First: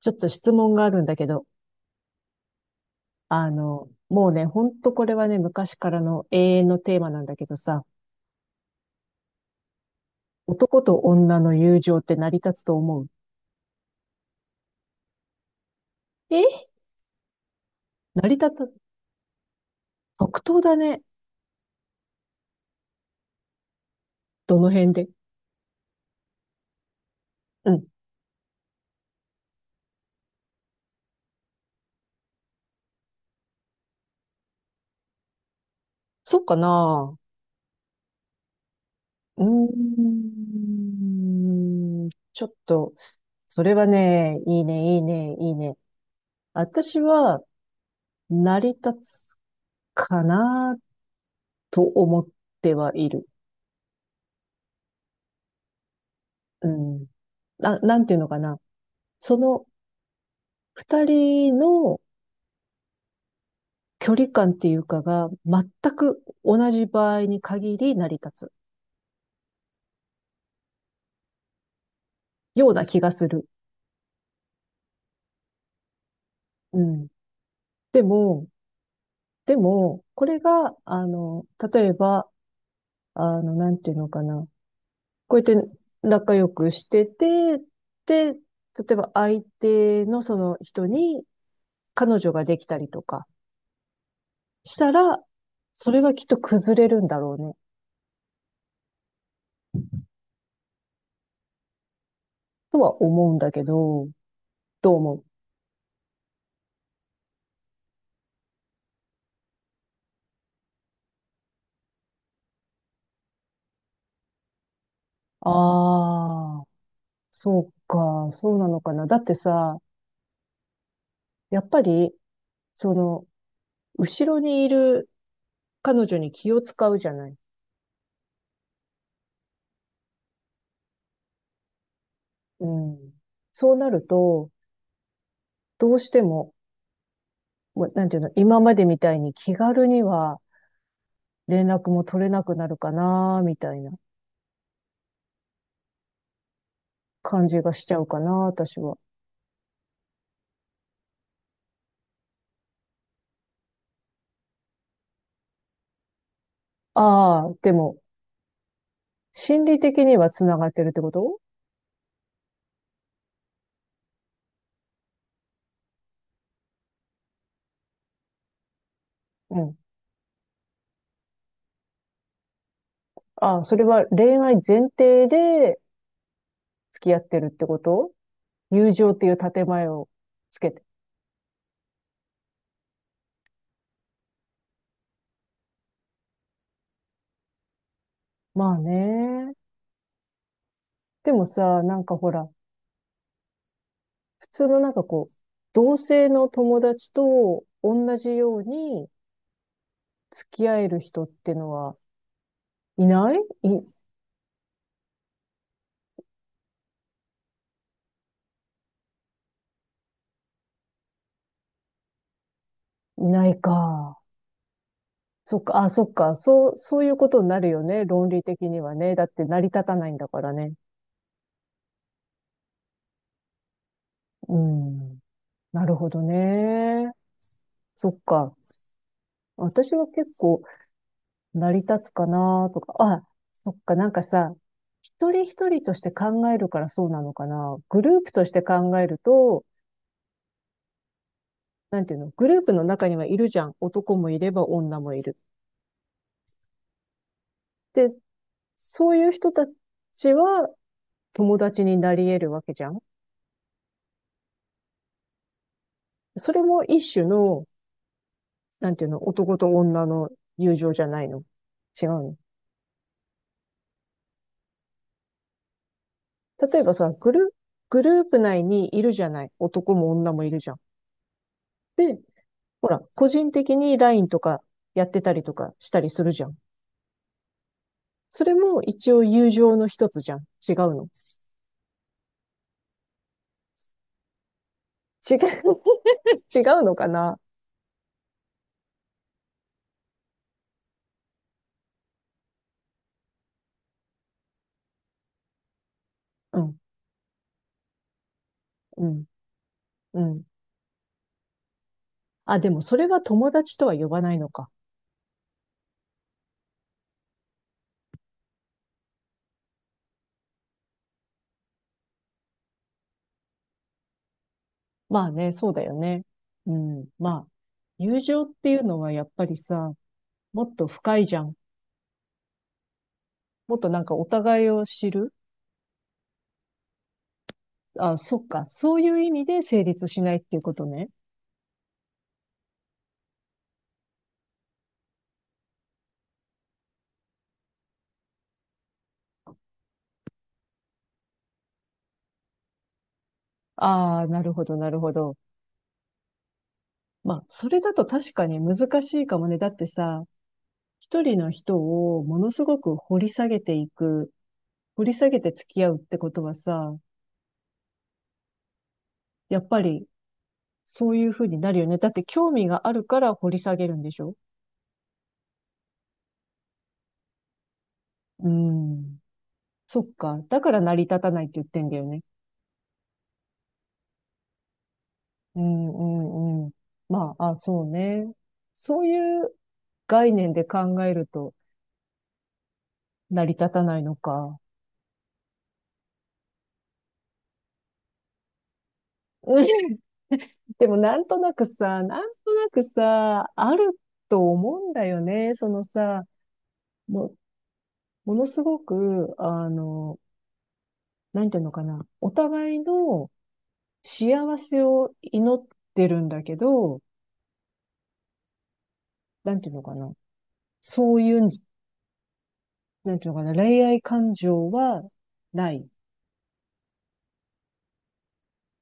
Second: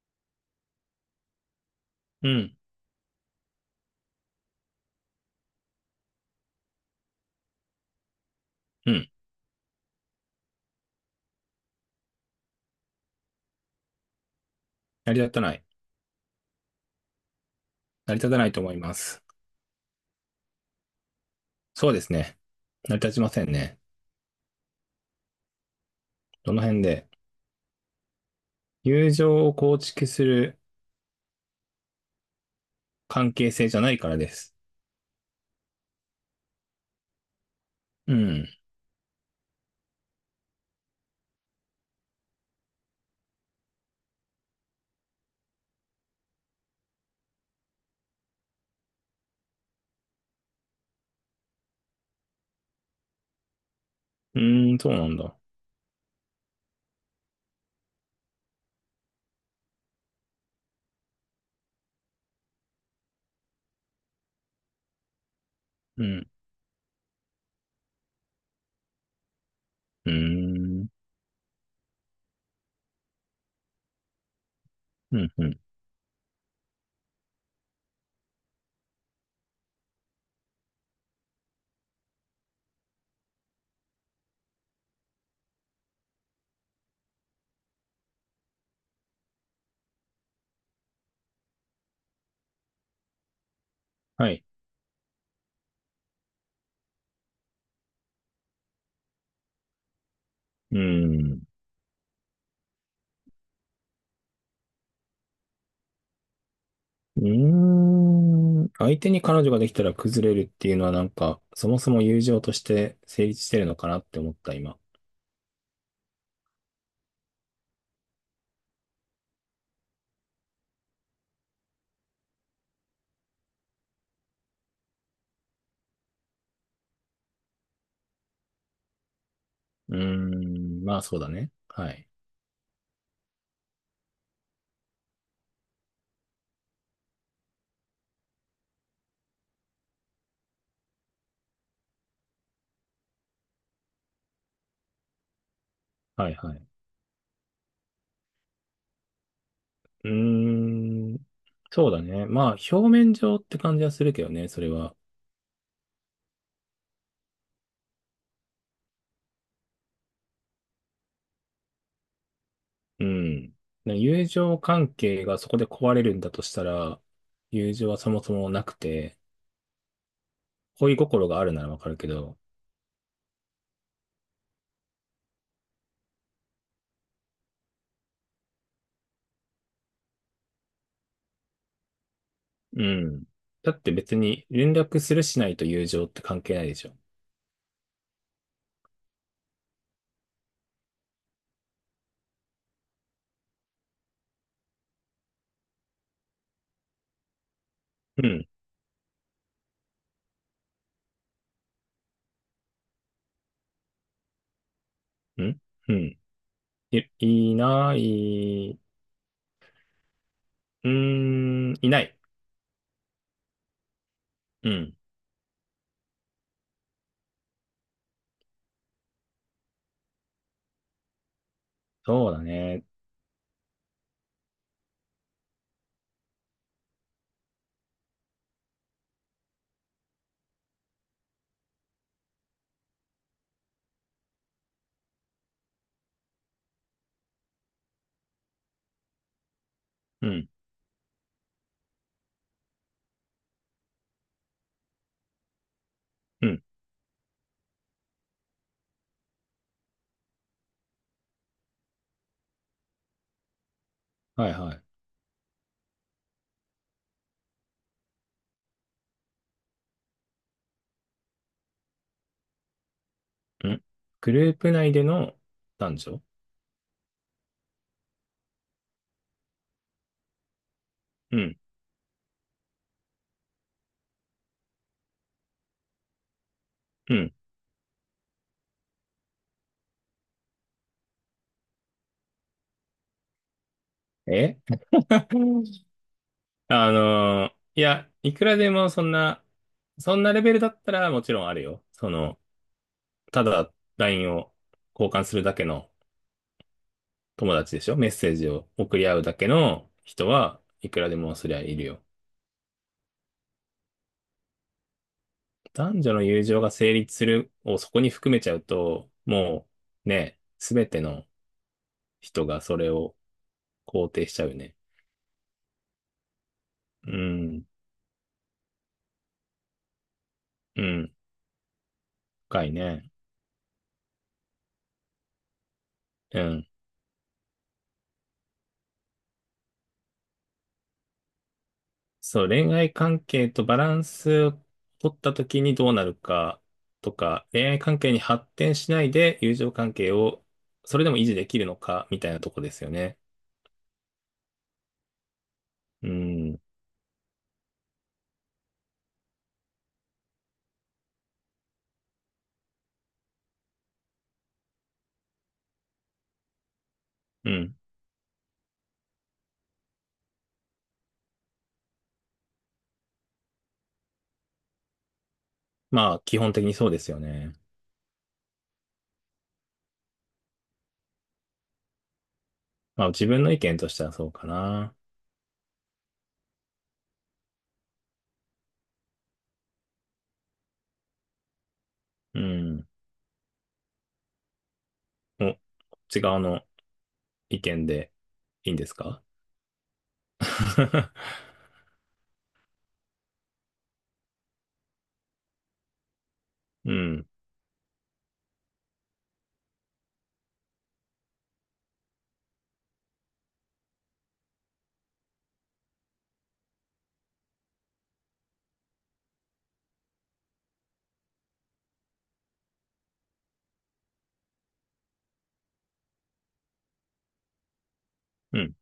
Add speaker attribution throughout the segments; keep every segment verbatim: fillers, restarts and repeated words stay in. Speaker 1: ちょっと質問があるんだけど、
Speaker 2: うん、
Speaker 1: あの、もうね、ほんとこれはね、昔からの永遠のテーマなんだけどさ、
Speaker 2: うん。
Speaker 1: 男と女の友情って成り立つと思う？
Speaker 2: 成り立たない。
Speaker 1: え、
Speaker 2: 成り
Speaker 1: 成
Speaker 2: 立
Speaker 1: り
Speaker 2: たない
Speaker 1: 立
Speaker 2: と
Speaker 1: た、
Speaker 2: 思います。
Speaker 1: 即答だね。
Speaker 2: そうですね。成り立ちませんね。
Speaker 1: どの辺で？
Speaker 2: どの辺で。
Speaker 1: うん。
Speaker 2: 友情を構築する関係性じゃないからです。
Speaker 1: そっかな？
Speaker 2: うん。
Speaker 1: うーん。ちょっと、それはね、いいね、いいね、いいね。私は、成り立つかなと思ってはいる。
Speaker 2: うーん、そうなんだ。
Speaker 1: うん。な、なんていうのかな。その二人の距離感っていうかが全
Speaker 2: う
Speaker 1: く
Speaker 2: ん。
Speaker 1: 同じ場合に限り成り立つ
Speaker 2: うーん。
Speaker 1: ような気がする。
Speaker 2: うん、うん。
Speaker 1: うん。でも、でも、これが、あの、例えば、あの、なんていうのかな。こうやって仲良くしてて、で、例えば相手のその人に彼女ができたりとか
Speaker 2: はい。
Speaker 1: したら、それはきっと崩れるんだろうね、
Speaker 2: うーん。
Speaker 1: とは思うんだけど、どう思う？
Speaker 2: うーん。相手に彼女ができたら崩れるっていうのはなんか、そもそも友情として成立してるのかなって思った、今。
Speaker 1: ああー。そうか、そうなのかな。だってさ、やっぱり、その、後ろにいる彼女に気を使うじゃない。
Speaker 2: うーん。まあ、そうだね。はい。
Speaker 1: うん。そうなると、どうしても、もうなんていうの、今までみたいに気軽には連絡も取れなくなるかな、みたいな
Speaker 2: はい、はい。
Speaker 1: 感じがしちゃうかな、私は。
Speaker 2: うーん。そうだね。まあ、表面上って感じはするけどね、それは。
Speaker 1: ああ、でも、心理的には繋がってるってこと？
Speaker 2: うん。ね友情関係がそこで壊れるんだとしたら、友情はそもそもなくて、
Speaker 1: うん。
Speaker 2: 恋心があるならわかるけど、
Speaker 1: ああ、それは恋愛前提で付き合ってるってこと？友情っていう建前をつけて。
Speaker 2: うん。だって別に連絡するしないと友情って関係ないでしょ。
Speaker 1: まあね。でもさ、なんかほら、普通のなんかこう、同性の友達と同
Speaker 2: う
Speaker 1: じ
Speaker 2: ん。
Speaker 1: ように付き合える人ってのはいない？い、
Speaker 2: うん。うん。い、いない、うーん、いない。
Speaker 1: いないか。
Speaker 2: うん。
Speaker 1: そっか、あ、そっか。そう、そういうことになるよね。論理的にはね。だって成り立たないんだからね。
Speaker 2: そうだね。
Speaker 1: うん。なるほどね。そっか。私は結構、成り立つかなとか、あ、そっか、なんかさ、一人一人として考えるからそうなのかな。グループとして考えると、
Speaker 2: うん。
Speaker 1: なんていうの、グループの中にはいるじゃん。男もいれば女もいる。
Speaker 2: うん。
Speaker 1: で、そういう人たちは友達になり得るわけじゃん。
Speaker 2: はいはい。
Speaker 1: それも一種の、なんていうの、男と女の友情じゃないの。違うの。
Speaker 2: うん。グループ内での男女。
Speaker 1: 例えばさ、グル、グループ内にいるじゃない。男も女もいるじゃん。
Speaker 2: うん。
Speaker 1: で、ほら、個人的に ライン とかやってたりとかしたりするじゃん。
Speaker 2: うん。
Speaker 1: それも一応友情の一つじゃん。違うの。
Speaker 2: え。
Speaker 1: 違う、違う
Speaker 2: あ
Speaker 1: のかな？
Speaker 2: のーいや、いくらでもそんな、そんなレベルだったらもちろんあるよ。その、ただ ライン を交換するだけの
Speaker 1: うん、
Speaker 2: 友達でしょ。メッセージを送
Speaker 1: う
Speaker 2: り合う
Speaker 1: ん、
Speaker 2: だけの
Speaker 1: う
Speaker 2: 人
Speaker 1: ん。
Speaker 2: はいくらでもそりゃいるよ。
Speaker 1: あ、でもそれは友達とは呼ばないのか。
Speaker 2: 男女の友情が成立するをそこに含めちゃうと、もうね、すべての人がそれを肯定しちゃうね。
Speaker 1: まあね、そうだよね。うん、
Speaker 2: う
Speaker 1: まあ、
Speaker 2: ん、
Speaker 1: 友情っていうのはやっぱりさ、もっ
Speaker 2: う
Speaker 1: と
Speaker 2: ん、
Speaker 1: 深いじゃん。
Speaker 2: 深いね。
Speaker 1: もっとなんかお互いを知る。
Speaker 2: うん。
Speaker 1: あ、そっか。そういう意味で成立しないっていうことね。
Speaker 2: そう、恋愛関係とバランスを取った時にどうなるかとか、恋愛関係に発展しないで友情関係をそれでも維持できるのかみたいなとこですよね。
Speaker 1: ああ、なるほど、なるほど。
Speaker 2: うん。
Speaker 1: まあ、それだと確かに難しいかもね。だってさ、一人の人をものすごく掘り下げていく、掘り下げて付き合うってことはさ、
Speaker 2: うん。
Speaker 1: やっぱりそういうふうになるよね。だって興味があるから掘り下げるんでしょ？
Speaker 2: まあ、基本的にそうですよね。
Speaker 1: うん。そっか。だから成り立たないって言ってんだよね。
Speaker 2: まあ、自分の意見としてはそうかな。
Speaker 1: うん、うん、うん。まあ、あ、そうね。そういう概念で考えると
Speaker 2: うん。
Speaker 1: 成り立たないのか。
Speaker 2: お、こっち側の意見でいいんですか？
Speaker 1: うん。でもなん となくさ、なんとなくさ、あると思うんだよね。そのさ、
Speaker 2: うん。
Speaker 1: もうものすごく、あの、なんていうのかな、お互いの幸せを祈ってるんだけど、なんていうのかな、そういう、なんていうのかな、恋愛感情はない。
Speaker 2: うん。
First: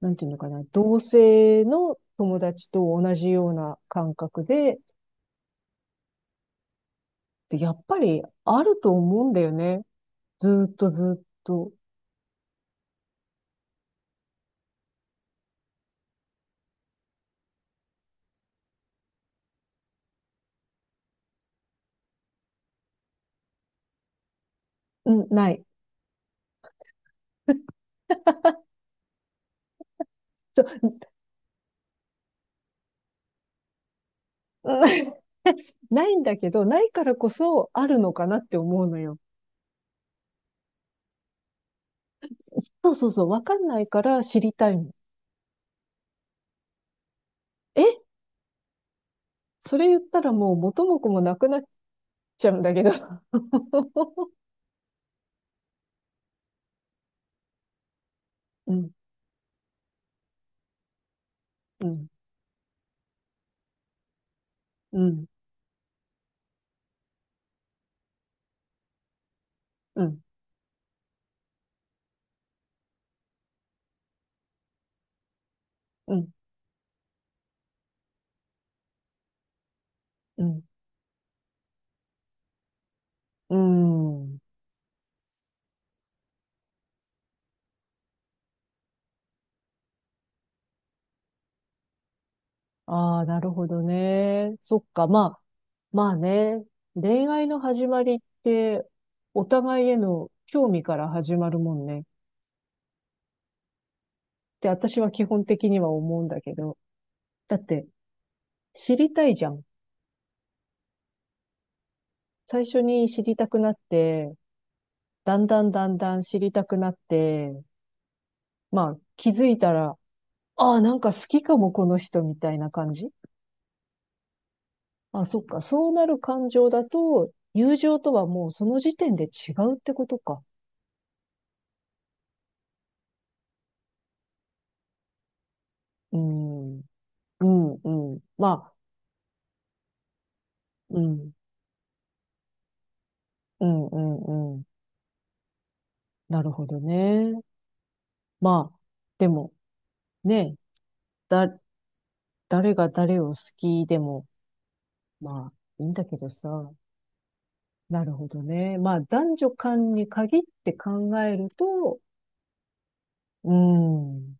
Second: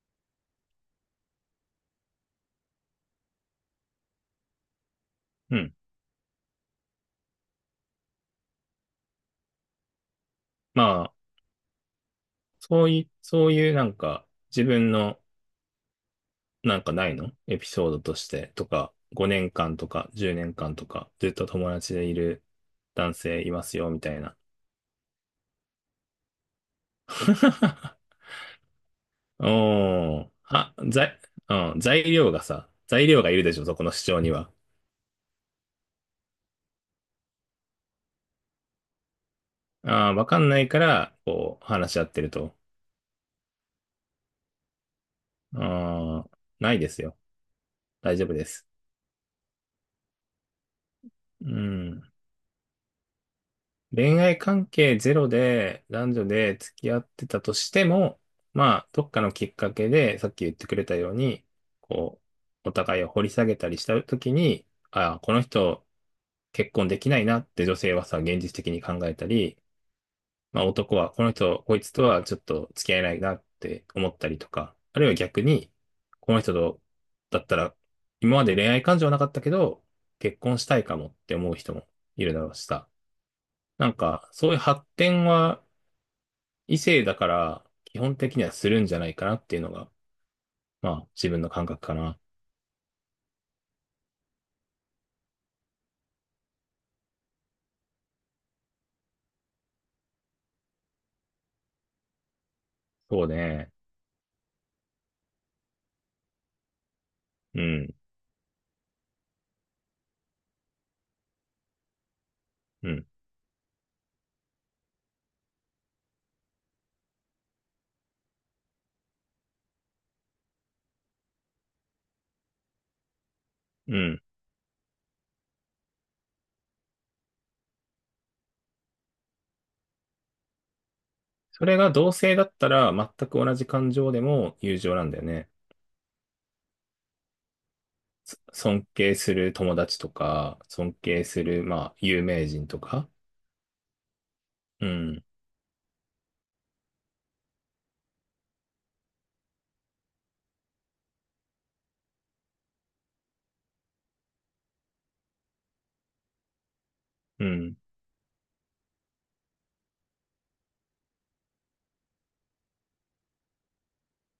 Speaker 1: なんていうのかな、同性の友達と同じような感覚で、
Speaker 2: うん。
Speaker 1: でやっぱりあると思うんだよね。ずーっ
Speaker 2: ま
Speaker 1: とずー
Speaker 2: あ、
Speaker 1: っと。
Speaker 2: そうい、そういうなんか自分のなんかないのエピソードとしてとか、ごねんかんとかじゅうねんかんとか、ずっと友達でいる男性いますよ、みたいな。
Speaker 1: うん、ない。
Speaker 2: おー、
Speaker 1: そ
Speaker 2: は、材、うん、材料がさ、材料がいるでしょ、そこの主張には。
Speaker 1: う、ない ないんだけど、ないからこそあるのかなって思うのよ。
Speaker 2: ああ、わかんないから、こう、話し合ってると。
Speaker 1: そうそうそう、わかんないから知りたいの。
Speaker 2: ああ、ないですよ。
Speaker 1: え、
Speaker 2: 大丈夫です。
Speaker 1: それ言ったらもう元も子もなく
Speaker 2: う
Speaker 1: なっ
Speaker 2: ん。
Speaker 1: ちゃうんだけど。
Speaker 2: 恋 愛関係ゼロで男女で付き合ってたとしても、
Speaker 1: う
Speaker 2: まあ、
Speaker 1: ん、
Speaker 2: どっかのきっかけで、さっき言ってくれたように、
Speaker 1: うん、
Speaker 2: こう、お互いを掘り下げたりしたときに、
Speaker 1: う
Speaker 2: ああ、
Speaker 1: ん、
Speaker 2: この人結婚できないなって女性はさ、現実的に考えたり、
Speaker 1: うん、
Speaker 2: まあ男はこの人、こいつとはちょっと付き合えないなって思ったりとか、あるいは逆に、
Speaker 1: うん、
Speaker 2: この人と、だったら、今まで恋愛感情はなかったけど、結
Speaker 1: う
Speaker 2: 婚
Speaker 1: ん、
Speaker 2: したいかもって思う人もいるだろうしさ。
Speaker 1: う
Speaker 2: なんか、
Speaker 1: ん。
Speaker 2: そういう発展は異性だから、基本的にはするんじゃないかなっていうのが、まあ、自分の感覚かな。
Speaker 1: ああ、なるほどね。そっか、まあ、まあね。恋愛の始まりって、お互いへの興味から始まるもんね。っ
Speaker 2: そうね。
Speaker 1: て私は基本的には思うんだけど。だっ
Speaker 2: う
Speaker 1: て、
Speaker 2: ん、
Speaker 1: 知りたいじゃん。最初
Speaker 2: うん、
Speaker 1: に知りたくなって、だんだんだんだん知りたくなって、まあ、気づいたら、ああ、なんか好きかも、この人みたいな感じ。
Speaker 2: うん。
Speaker 1: あ、そっか。そうなる感情だと、友情とはもうその時点で違うってことか。
Speaker 2: それが同性だったら、全く同じ感情でも友情なんだよね。
Speaker 1: うん。うん、うん。
Speaker 2: そ
Speaker 1: まあ、
Speaker 2: 尊敬する友達とか、尊
Speaker 1: う
Speaker 2: 敬
Speaker 1: ん、
Speaker 2: する、まあ、有名人とか。
Speaker 1: うん、うん、うん。
Speaker 2: うん、
Speaker 1: なるほどね。まあ、でも、ね、だ、誰が誰を好きでも、まあ、いいんだけどさ。
Speaker 2: うん、
Speaker 1: なるほどね。まあ、男女間に限って考えると、うん。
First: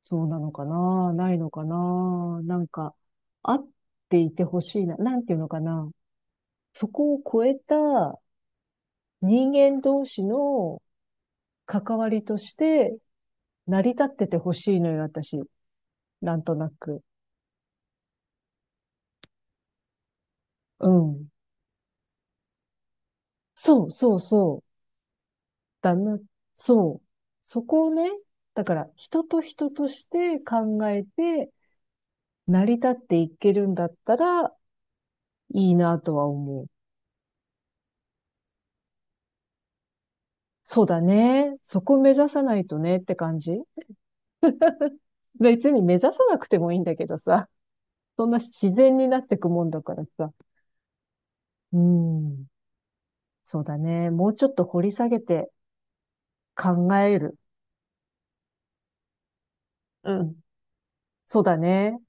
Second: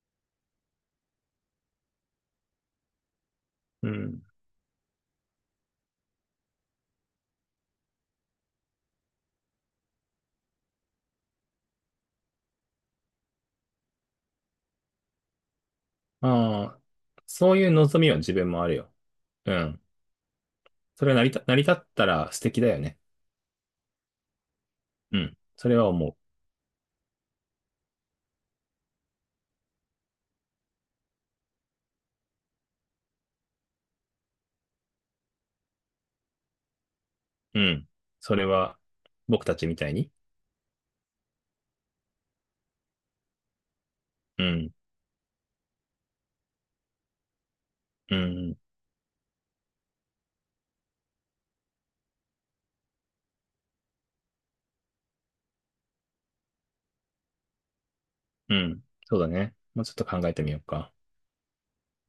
Speaker 1: そうなのかな、ないのかな、なんか、あっ
Speaker 2: う
Speaker 1: て
Speaker 2: ん。
Speaker 1: いてほしいな、なんていうのかな、そこを超えた人間同士の関わりとして成り立っててほしいのよ、私。なんとな
Speaker 2: まあ、
Speaker 1: く。
Speaker 2: そういう望みは自分もあるよ。うん。
Speaker 1: う
Speaker 2: それは成
Speaker 1: ん。
Speaker 2: り立、成り立ったら素敵だよね。
Speaker 1: そうそうそう。
Speaker 2: うん。それは
Speaker 1: だ
Speaker 2: 思う。
Speaker 1: な、そう。そこをね、だから人と人として考えて成り立っていけるんだったらいいなとは思う。
Speaker 2: うん。それは、僕たちみたいに。
Speaker 1: そうだね。そこ目指さないとねって感じ。
Speaker 2: うん。
Speaker 1: 別に目指さなくてもいいんだけどさ、
Speaker 2: う
Speaker 1: そんな
Speaker 2: ん。
Speaker 1: 自然になってくもんだからさ。うん。そうだね。もうちょっと掘り下げて考える。
Speaker 2: うん。そうだね。もうちょっと
Speaker 1: う
Speaker 2: 考え
Speaker 1: ん。
Speaker 2: てみようか。
Speaker 1: そうだね。